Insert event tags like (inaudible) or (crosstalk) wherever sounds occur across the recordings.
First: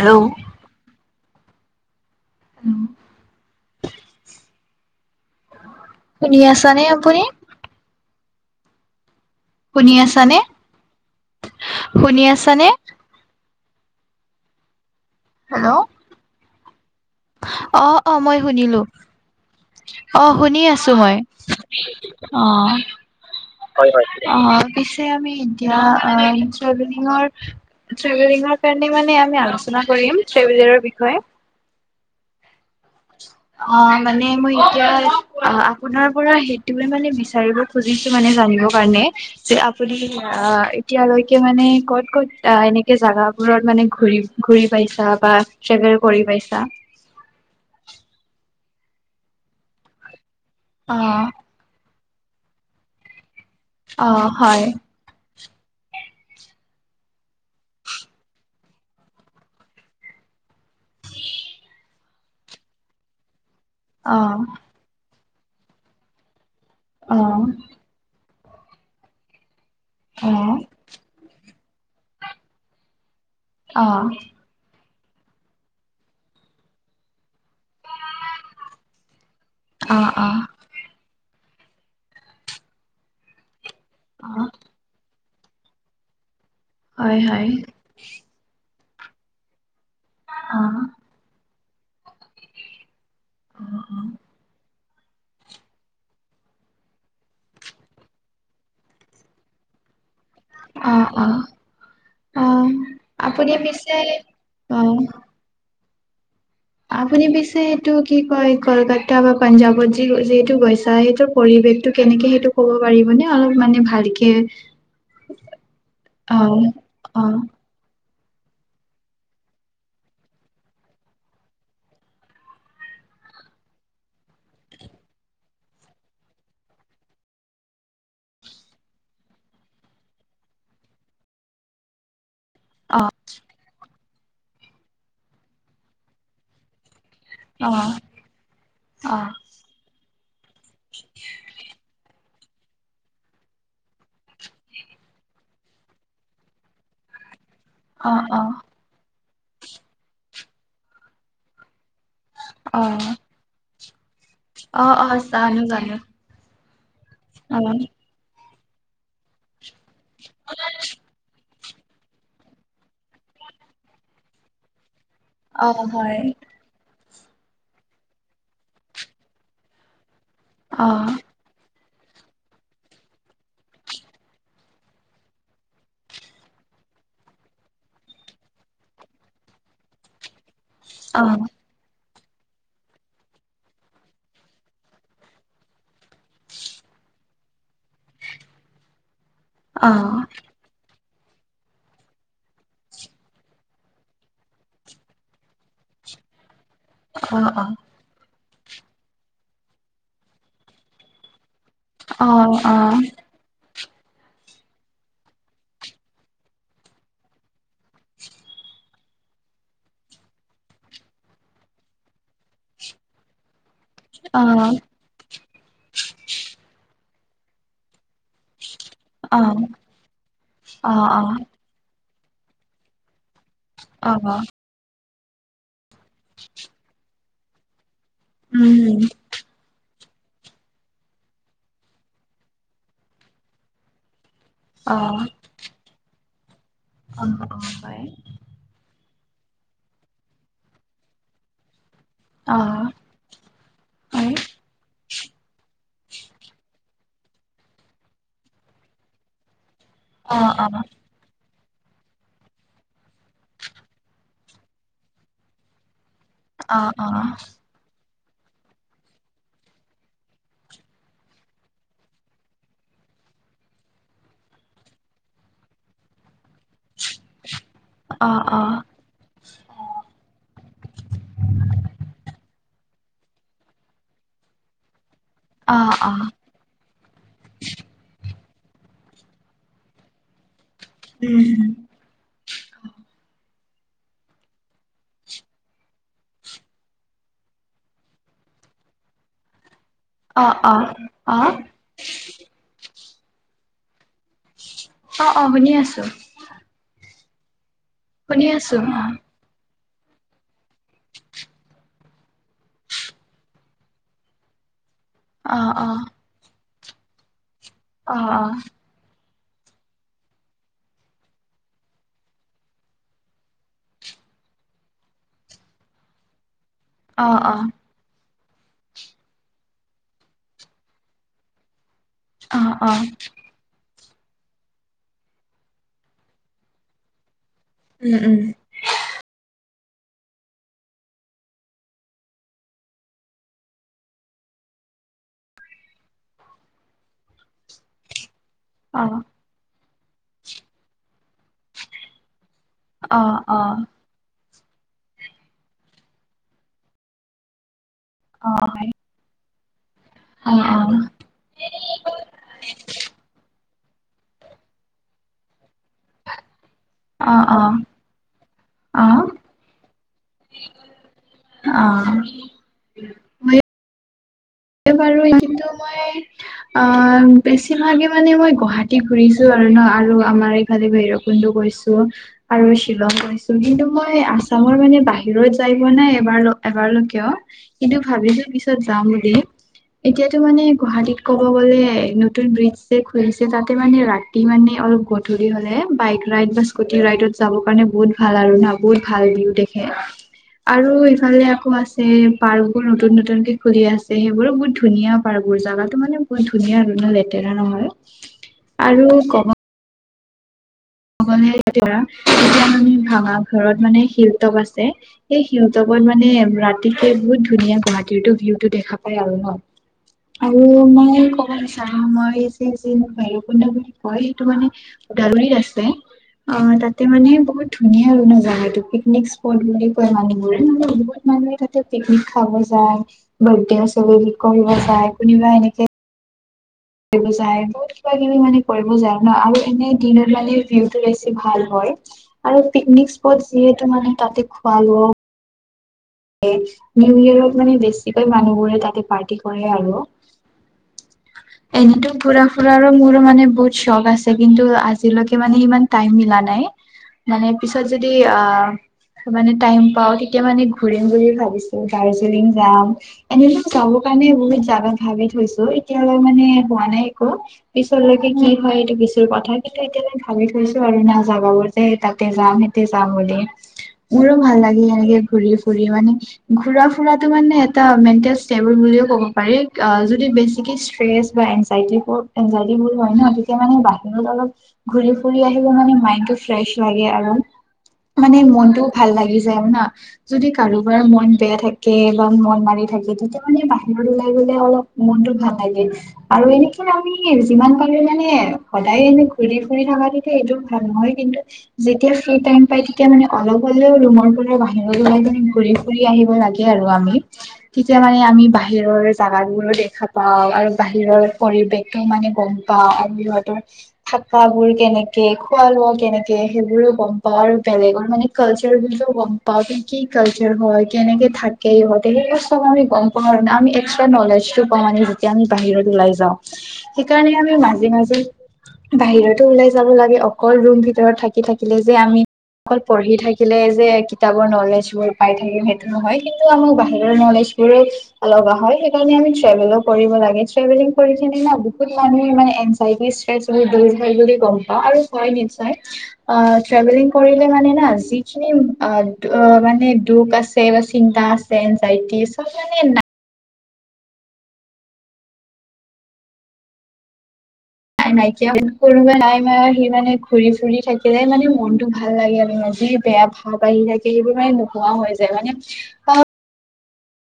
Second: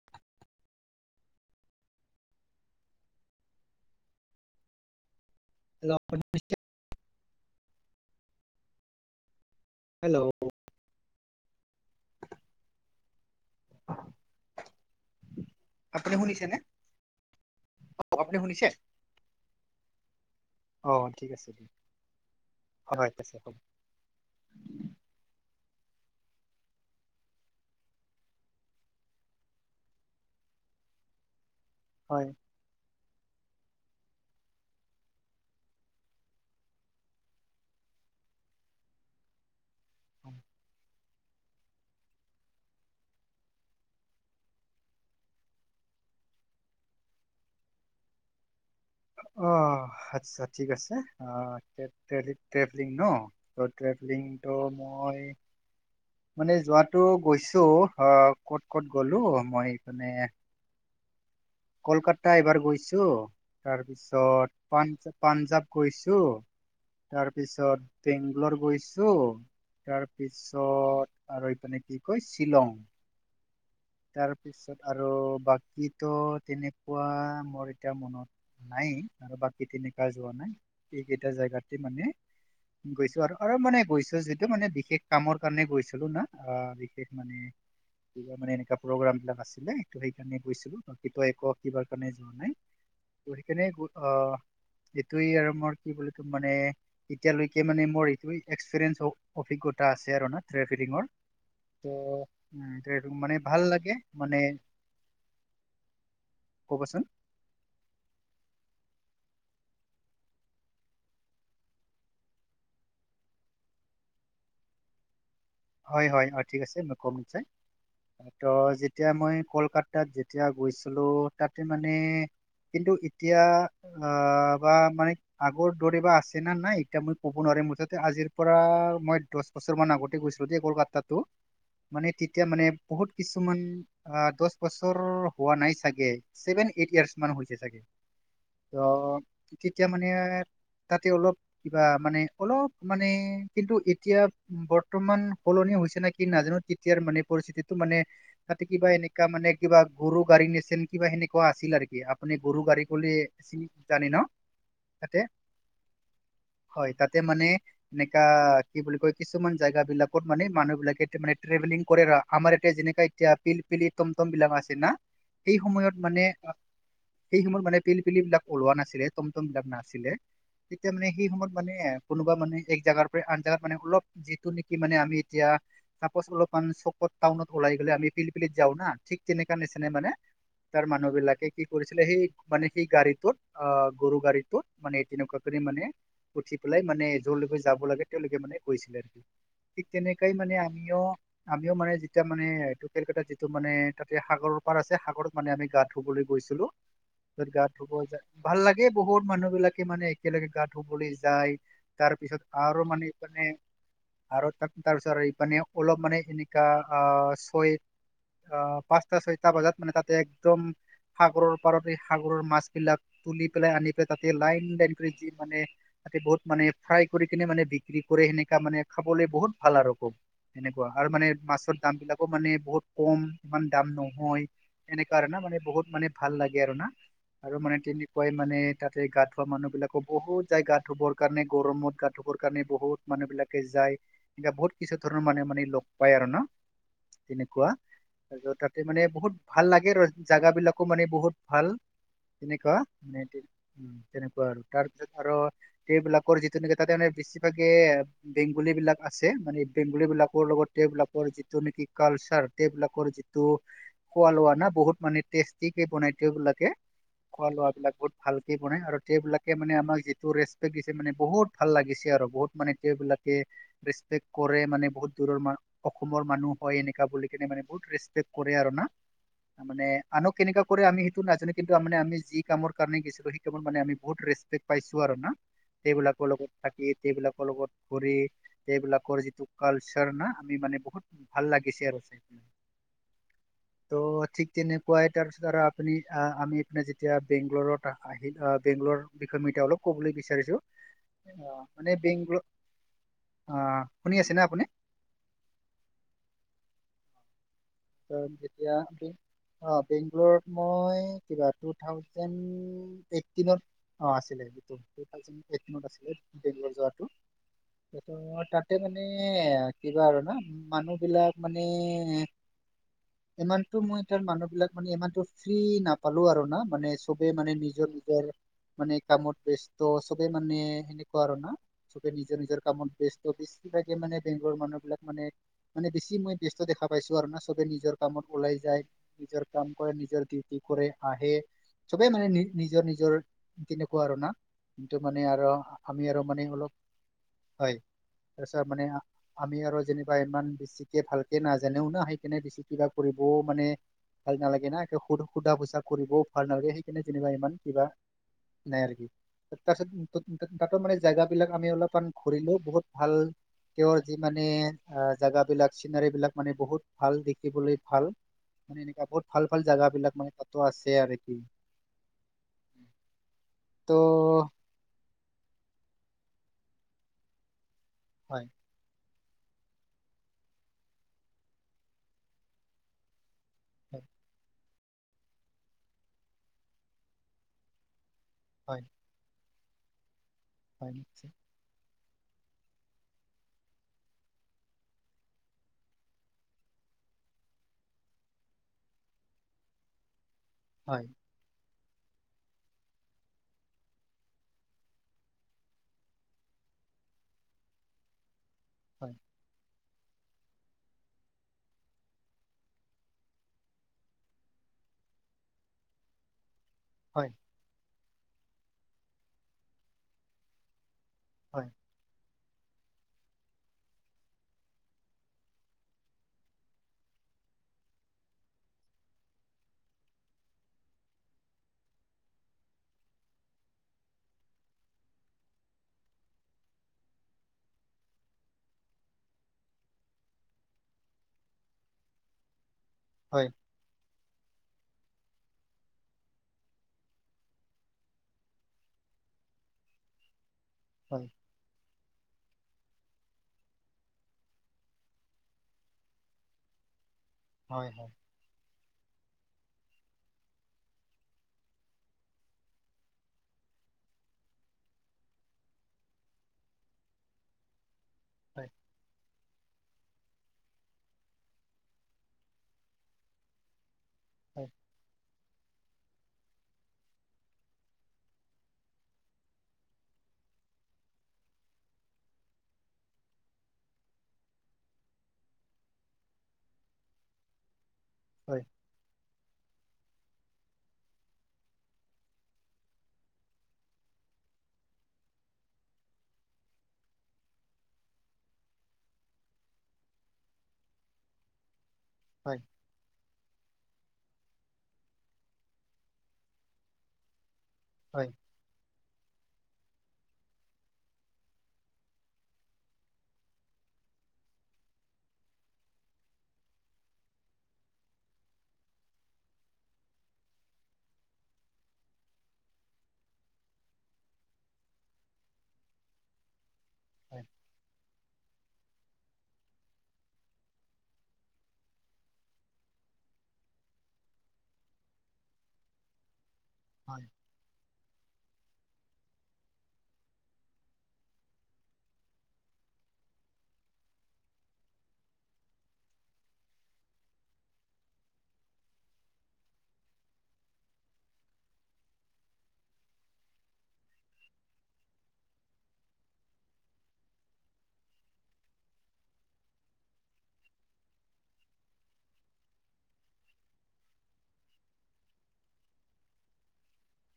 Hello. Hello (inaudible) শুনি শুনিছে? আছা নে আপুনি? শুনি হেল্ল' আছানে? শুনি আছানে? (inaudible) হেল্ল' আপুনি শুনিছেনেে? অ' অ'। মই শুনিলো। অ' শুনি আছো অ' মই। ঠিক আছে দিয়ক অ। হয় ঠিক আছে হ'ব হৈ হৈ। অ পিছে আমি সেয়া অ ট্ৰেভেলিং কাৰণে মানে আমি আলোচনা কৰিম ট্ৰেভেলিং তেওঁ বিষয়ে। হয়। অ' মানে মই এতিয়া অ আপোনাৰ পৰা সেইটোোৱে মানে বিচাৰিব খুজিছো মানে জানিব কাৰণে তে আপুনি এতিয়ালৈকে মানে কত-কত এনেকে জেগাত দূৰত মানে ঘুৰি পাইছা বা ট্ৰেভেল কৰি পাইছা? অ আচ্ছা ঠিক আছে। অ', টেভেলিং ন? অ', ট্ৰেভেলিংটো হয়, মই (inaudible) মানে যোৱাাতটো গৈছো অ ক'ত ক'ত গলো মই এপনে (inaudible) কলকাতা এইবাৰ গৈছোঁ অ', তাৰপিছতাঞ পাঞ্জাৱ গৈছোঁ। অ', তাৰপিছত বেংগলৰ গৈছো অ', অ', তাৰপিছত আৰু এইফানে কি কয় শ্বিলং অ', তাৰপিছত আৰু বাকীটোো তেনেকুৱা মোৰ এতিয়া মনত নাই আৰু বাকী তেনেকুৱা যোৱা অ', নাইেই এটা জেগাতে মানে গৈছো আৰু আৰু মানে গৈছো অ', যিহেতু মানে বিশেষ কামৰ কাৰণে গৈছিলো না আহ বিশেষ হয়, মানে হয়, কিবা মানে এনেকুৱা প্ৰগ্ৰাম বিলাক আছিলে সেইকাৰণে গৈছিলো অ', কি এক কিবাৰ কাৰণে যোৱা নাই ত সেইকাৰণে আহ এইটোয়ে আৰু মই কি বুলি ত মানে এতিয়ালৈকে মানে মোৰ এইটোয়ে এক্সপিৰিয়েন্ঞ্চ অভিজ্ঞতা আছে আৰু না অ', ট্ৰেভেলিঙৰ অ', ত অ', উ মানে আপুনি ভাল লাগে পিছে মানে অ', ক'বচোন আপুনি পিছে এইটো কি কয় কলকাত তাৰাপা পাঞ্জাৱত যি যিহেতু গৈছা। সেইটোৰ পৰিৱেশটো কেনেকে সেইটো ক'ব পাৰিবনে অলপ মানে ভাল কে হয়, হয়, অ' ঠিক আছে মই অ', (unintelligible) তো যেতিয়া মই কলকাতাত যেতিয়া গৈছিলো তাতে মানে কিন্তু এতিয়া অ' বা মানে আগৰ দৰে বা আছে না নাই এতিয়া মই ক'ব নোৱাৰো। মুঠতে আজিৰ পৰা মই দহ বছৰ মান আগতে গৈছো। যদি কলকাতাটো মানে তেতিয়া মানে বহুত অ', কিছুমান দহ বছৰ হোৱা নাই চাগে ছেভেন এইট ইয়াৰ্চ মান হৈছে চাগে। অ', ত অ', তেতিয়া মানে তাতে অলপ কিবা মানে অলপ মানে কিন্তু এতিয়া বৰ্তমান সলনি হৈছে নে কিি নাজানো তেতিয়াৰ মানে পৰিস্থিতিটোো মানে অ', অ', তাতে কিবা এনে া মানে কিবা গৰু গাড়ী নচন কিবা সেনেকুৱা আছিল আৰুকি আপুনি গৰু গাড়ী অ', কৰিিন জানি ন অ অ তাতে জান জানো হয় তাতে মানে অ', এনেকা কি বুলি কয় কিছুমান জেগা বিলাকত মানে মানুহ বিলাকে মানে ট্ৰেভেলিং কৰে আমাৰ এতিয়া যেনেকা এতিয়া পিলপিলি টমটম বিলং আছে না সেই অ', সময়ত হয়, মানে আহ সেই সময়ত মানে পিলপিলি বিলাক ওলোৱা নাছিলে টমটম বিলাক নাছিলে তেতিয়া অ', মানে সেই সময়ত মানে কোনোবা মানে এক জাগগাৰ পৰা আন জোগাত মানে অলপ যিটো মানে আমি এতিয়া অলপ চকত টাউনত ওলাই গলে আমি ফিল যা না িক তেনেে মানে তাৰ মানুহ অ', বিলাকে কি কৰিছিলে সেই মানে সেই গাড়ীটোত অ' গৰু গাড়ীটোত মানে তেনেকুৱা কৰি মানে উঠি পেলাই মানে য'ত যাব লাগে তেওঁলোকে মানে কৈছিলে। ঠিক অ', তেনেকাই মানে আমিও। আমিও মানে যেতিয়া মানে এইটো কেলকাত যিটো মানে তাতে সাগৰৰ পাৰ আছে সাগৰত মানে আমি গাৰ ধুবলৈ গৈছিলো। অ', তত গা অ', ধুবলৈ যায় ভাল লাগে বহুত মানুহ বিলাকে মানে একেলগে গা ধুবলৈ যায়। তাৰপিছত অ', আৰু মানে মানে আৰু ত তাৰ পিছতপানে অলপ মানে এনেকা অ' ছয় অ পাঁচ সাটা, ছয়টা বজাত মানে তাতে একদম সাগৰৰ পাৰত সাগৰৰ মাছ বিলাক তুলি পেলাই আনি পেলাই তাতে লাইন লাইন কৰি যি মানে তাতে বহুত মানে চাই কৰি কিনে মানে বিক্ৰী কৰে সেনেকা মানে খাবলৈ অ', বহুত অ', ভাল আৰু খুব এনেকুৱা আৰু মানে মাছৰ দামবিলাকো মানে বহুত কম ইমান দাম নহয় এনেককা না মানে বহুত মানে ভাল লাগে আৰু না আৰু মানে পুৱাই মানে তাতে গা ধোৱা মানুহ বিলাক। আকৌ বহুত যাই গা ধুবৰ কাৰণে গৰমত গা ধুবৰ কাৰণে বহুত মানুহ বিলাকে যায়। এনো বহুত কিছু ধৰণৰ মানে মানে লগ পায় আৰু ন তেনেকুৱা ত তাতে মানে বহুত ভাল লাগে ৰ জোগা বিলাকো মানে বহুত ভাল। তেনেকুৱা মানে তেনেকুৱা আৰু তাৰ পিছত আৰু সেবিলাকৰ যিটো নেকি তাতে মানে বেছিভাগে বেংগলী বিলাক আছে মানে বেংগলী বিলাকৰ লগত সেইবিলাকৰ যি টো নেকি কালচাৰ সবলাকৰ যিটো খোৱা লোৱা না বহুত মানে টেষ্টি কে বনাই। সোবিলাকে খোৱা লোৱাবিলাক বহুত ভালকে বনাই আৰু সেবিলাকে মানে আমাক যিটো ৰেচপেক্ট দিছে মানে বহুত ভাল লাগিছে আৰু বহুত মানে বিলাকে ৰেচিপি কৰে মানে বহুত দূৰৰ অসমৰ মানুহ হয় এনেকা বুলি কেনে মানে বহুত ৰেপেক্ট কৰে আৰু ন ত মানে আনক কেনেককা কৰে আমি সেইটো নাজানো কিন্তুানে আমি যি কামৰ কাৰণেই গছিলো মানে আমি বহুত ৰেচপেকট পাইছো আৰু ন। সেইবিলাকৰ লগত থাকি সেইবিলাকৰ লগত এইবিলাকৰ যিটো কালচাৰ না আমি মানে ভাল লাগিছে আৰু চাই। ত' ঠিক তেনেকুৱাই তাৰপিছত আৰু আপুনি আমি আপোনাৰ যেতিয়া বেংগলৰুত আহিল। বেংক বোৰে অলপ মিঠা ক'ব বিছ মানে অ' শুনি আছে ন আপুনি। অ' অ' শুনি আছো। শুনি যেতিয়া আছো অ'। বেংগলত মই কিবা টু থাউজেণ্ড এইটিনত অ' আছিলে এইটো। (unintelligible) অ', ট্ৰেইনিংত অ', আছিলে ট্ৰেইনিংত যোৱা অ', অ', ত' তাতে মানে এ কিবা আৰু না মানুহবিলাক মানে ইমানতটো মই তাৰ মানুহবিলাক মানে ইমানতটো ফ্ৰী নাপালো আৰু না। মানে অ', চবে অ', মানে অ', নিজৰ নিজৰ মানে কামত ব্যস্ত চবে মানে সেনেকুৱা আৰু না। চবে নিজৰ নিজৰ কামত ব্যস্ত দিছিলে। মানে বেংকৰ মানুহ বিলাক মানে বেছি মই ব্যস্ত দেখা পাইছো আৰু ন। চবে নিজৰ উম, কামত উম, ওলাই যায়, নিজৰ কাম কৰে নিজৰ ডিউটি কৰে আহে চবে মানে নি নিজৰ নিজৰ তেনেকুৱা আৰু না কিন্তু মানে আৰু আমি আৰু মানে অলপ হয়। তাৰপিছত মানে অ', অ', আমি আৰু যেনিবা ইমান বেছিকে ভালকে নাজানেও ন সেই কেনে দিছে। কিবা কৰিবও মানে ভাল নালাগে। এনে একে সুধ সোধা পোছা কৰিবও ভাল নালাগে সেইকাৰণে যেনিবা ইমান কিবা অ', অ', নাই আৰু হয়, অ', অ', তাৰপিছত তাতো মানে জেগাবিলাক আমি অলপমান ঘূৰিলো বহুত ভাল তেওঁৰ যি মানে জেগাবিলাক চিনাৰীবিলাক মানে বহুত ভাল অ', দেখিবলৈ ভাল। মানে এনেকা বহুতাল ভাল জেগাবিলাক মান তাত আছে আৰু কি। অ', অ', মই ত' (unintelligible) মই অ' বেছিভাগে মানে হয় মই গুৱাহাটী ঘুৰিছো আৰু ন আৰু আমাৰ এইফালে ভৈৰৱ কুণ্ড গৈছো আৰু শ্বিলং গৈছো। কিন্তু হয় মই আছামৰ মানে বাহিৰত যাই পোৱা নাই এবাৰ এবাৰও কিয়। কিন্তু ভাবিছো পিছত হয় যাম বুলি। এতিয়াতটো মানে হয় গুৱাহাটীত নিশ্চয় ক'ব গ'লে নতুন ব্ৰিজ যে খুলিছে তাতে মানে ৰাতি মানে অলপ গধূলি হ'লে বাইক ৰাইড বা স্কুটি ৰাইড ত যাবৰ কাৰণে বহুত ভাল আৰু বহুত ভাল ভিউ দেখে। আৰু হয় ইফালে আকৌ আছে পাৰ্কবোৰ নতুন নতুনকে খুলি আছে সেই এইবোৰো বহুত ধুনীয়া পাৰ্কবোৰ জোগাটো মানে বহুত ধুনীয়া আৰু ইমান লেতেৰা নহয়। হয় আৰু ক'ব গ'লে যেতিয়া আমি ভাড়া ঘৰত মানে শিলতপ আছে। সেই শিলতপত মানে ৰা গতিকে হয় বহুত ধুনীয়া গুৱাহাটীৰতো ভিউতটো দেখা পাই আৰু ন। আৰু মানে ক'ব হয় বিচাৰো মই যে যে ভইৰবকুণ্ড বুলি কয় সেইটো মানে ওদালগুৰিত আছ (inaudible) অ', তাতে মানে বহুত ধুনীয়া আৰু জেগাটো পিকনিক স্পট বুলি কয় মানুহবোৰে বহুত তাতে পিকনিক খাব যায়, বাথ্ৰডে চেলেব্ৰইট কৰিব যায়, কোনোবা এনেকে যায়। বহুত কিবা কিবি মানে কৰিব যায় ন আৰু এনে দিনত মানে ভিউতটো বেছি ভাল হয়। আৰু পিকনিক স্পট হয় হয় যিহেতু মানে তাতে খোৱা লোৱা নিউ ইয়েৰৰত মানে বেছিকৈ মানুহবোৰে তাতে পাৰ্টি কৰে আৰু। হয় এনেতো ফুৰা ফুৰা মোৰো মানে বহুত চখ আছে কিন্তু আজিলৈকে মানে ইমান টাইম মিলা নাই। মানে পিছত হয় যদি আ মানে টাইম পাওঁ তেতিয়া মানে ঘুৰিম বুলি ভাবিছো দাৰ্জিলিং যাম। এনেটো যাবৰ কাৰণে বহুত জাগা ভাবি থৈছো। এতিয়ালৈ মানে হোৱা নাই একো পিছলৈকে কি হয় এইটো পিছৰ কথা। সেইটো এতিয়ালৈ ভাবি থৈছো আৰু তাতে যাম বুলি। মোৰো ভাল হয় লাগে এনেকে ঘূৰি ঘুৰি মানে। ঘুৰা ফুৰাতো মানে এটা মেনটেল ষ্টেবোল বুলিও ক'ব পাৰি। আ যদি ষ্ট্ৰেচ বা এনজাইট এনাইটিবো বোৰ হয় ন গতিকে মানে বাহিৰত অলপ ঘূৰি ফুৰি আহি মাইনটো ফ্ৰেছ লাগে আৰু মানে হয় মনতটোও ভাল লাগি যায় না। যদি কাৰোবাৰ মন বেয়া থাকে বা মন মাৰি থাকে তেতিয়া মানে বাহিৰত ওলাই গ'লে অলপ মন ভাল লাগে আৰু এনেকৈ আমি যিমান পাৰো মানে সদায় এনে ঘূৰি ফুৰি থাকাতো এইটো ভাল নহয়। কিন্তু যেতিয়া ফ্ৰী হয় টাইম পাই তেতিয়া মানে অলপ হ'লেও ৰুমৰ পৰা বাহিৰত গৰু গাইজনী ঘুৰি ফুৰি আহিব লাগে আৰু আমি তেতিয়া মানে হয় আমি বাহিৰৰ জাগাবোৰো দে দেখা পাওঁ আৰু বাহিৰৰ পৰিৱেশটো মানে গম পাওঁ আৰু সিহঁতৰ থাকা বোৰ কেনে কেনেকে খোৱা লোৱা কেনেকে সেইবোৰো গম পাওঁ আৰু বেলেগৰ মানে কালচাৰ তো গম বা কি কালচাৰ হয় কেনেকে থাকে ইহঁতে সেইবোৰ চব গম পোৱা নাই আৰু এক্সট্ৰা নলেজ যেতিয়া আমি বাহিৰত ওলাই যাওঁ। সেইকাৰণে হয় আমি মাজে মাজে বাহিৰতো ওলাই যাব লাগে অকল ৰুম ভিতৰত থাকি থাকিলে যে আমি অকল পঢ়ি থাকিলে যে কিতাপৰ নলেজবোৰ পাই থাকিম সেইটো নহয়। কিন্তু আমাক বাহিৰৰ হয় নলেজবোৰো ল'ব লগা হয়। সেইকাৰণে আমি ট্ৰেভল কৰিব লাগে। ট্ৰেভেলিং কৰি কিনে বহুত মানুহে মানে এনজাইটি ষ্ট্ৰেছ (unintelligible) অঁ মানে দুখ আছে বা চিন্তা আছে ডাইতিচ চব মানে নাই নাইকিয়া নাই মানে সি মানে ঘূৰি ফুৰি থাকিলে মানে মনতটো ভাল লাগে আমি আজি বেয়া ভাৱ আহি থাকে সেইবোৰ মানে নোহোৱা হৈ যায় মানে অঁ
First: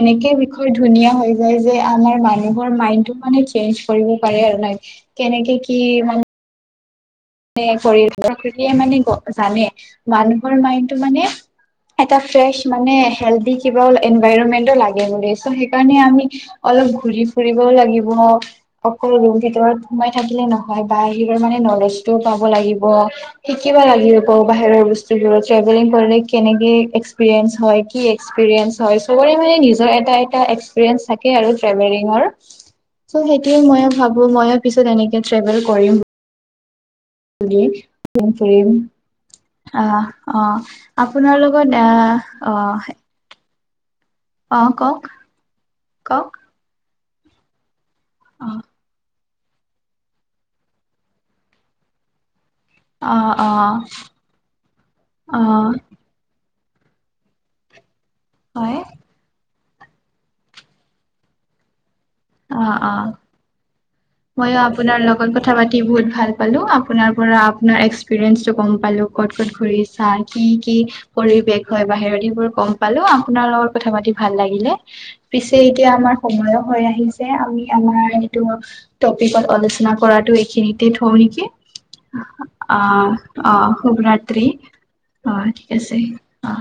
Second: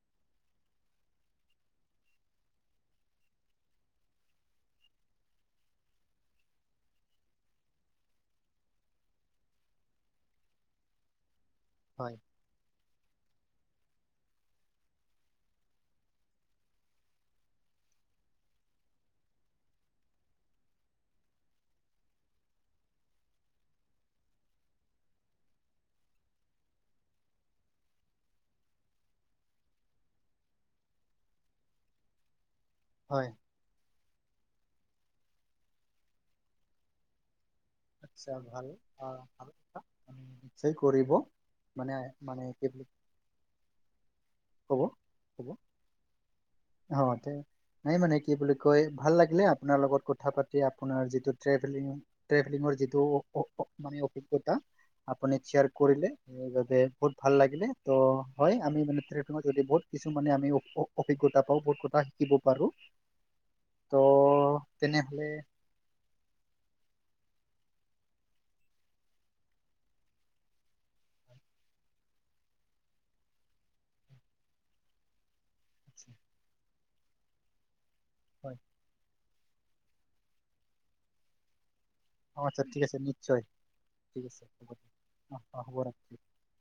এনেকে বিষয় ধুনীয়া হৈ যায় যে আমাৰ মানুহৰ মাইন্ড তো মানে চেঞ্জ কৰিব পাৰে আৰু কেনেকে কি মানে মানে কৰি প্ৰকৃতিয়ে মানে জানে মানুহৰ মাইণ্ড তো মানে হয় এটা ফ্ৰেছ মানে হেলদি কিবা এনভাইৰনমেন্টো লাগে মানে সেইকাৰণে আমি অলপ ঘুৰি ফুৰিবও লাগিব অকল ৰুম ভিতৰত সোমাই থাকিলে নহয় বাহিৰৰ মানে নলেজ টো পাব লাগিব শিকিবা লাগিব ব বাহিৰৰ বস্তুবোৰত ট্ৰেভেলিং কৰিলে কেনেকে এক্সপিৰিয়েঞ্চ হয় কি এক্সপিৰিয়েঞ্চ হয় সবৰে মানে নিজৰ এটা এটা এক্সপিৰিয়েঞ্চ থাকে আৰু ট্ৰেভেলিং হয় সেইটোয়ে ময় ভাবো ময়ো পিছত এনেকে ট্ৰেভেল কৰিম (unintelligible) আচ্ছা ভাল আহ ভাল কথা আহ আমি অঁ নিশ্চয় কৰিব আপোনাৰ লগত মানে মানে কি বুলি অঁ অঁ ক'ব কওক কওক অঁ নাই মানে কি অ বুলি কয় ভাল লাগে আপোনাৰ লগত কথা পাতি আপোনাৰ যিটো ট্ৰেভেলিং ট্ৰেভেলিঙৰ যিটো অ মানে অভিজ্ঞতা আপুনি অ শ্বেয়াৰ কৰিলে বহুত ভাল লাগিলে ত' হয় আমি মানে যদি বহুত কিছু মানে আমি অভিজ্ঞতা তাৰ পৰাও বহুত কথা শিকিব অ পাৰো অ ত' ময়ো আপোনাৰ তেনেহ'লে লগত কথা পাতি বহুত ভাল পালো আপোনাৰ পৰা আপোনাৰ এক্সপিৰিয়েঞ্চটো গম পালো ক'ত ক'ত ঘুৰিচা কি কি পৰিবেশ হয় বাহিৰত বোৰ গম পালো আপোনাৰ লগত কথা পাতি ভাল লাগিলে পিছে এতিয়া আমাৰ সময়ো হৈ আহিছে আমি আমাৰ সেইটো হয় টপিকত আলোচনা কৰাটো এইখিনিতে থওঁ নেকি অ আচ্ছা ঠিক আছে অঁ নিশ্চয় অঁ ঠিক আছে শুভৰাত্ৰি হ'ব অঁ ঠিক আছে অ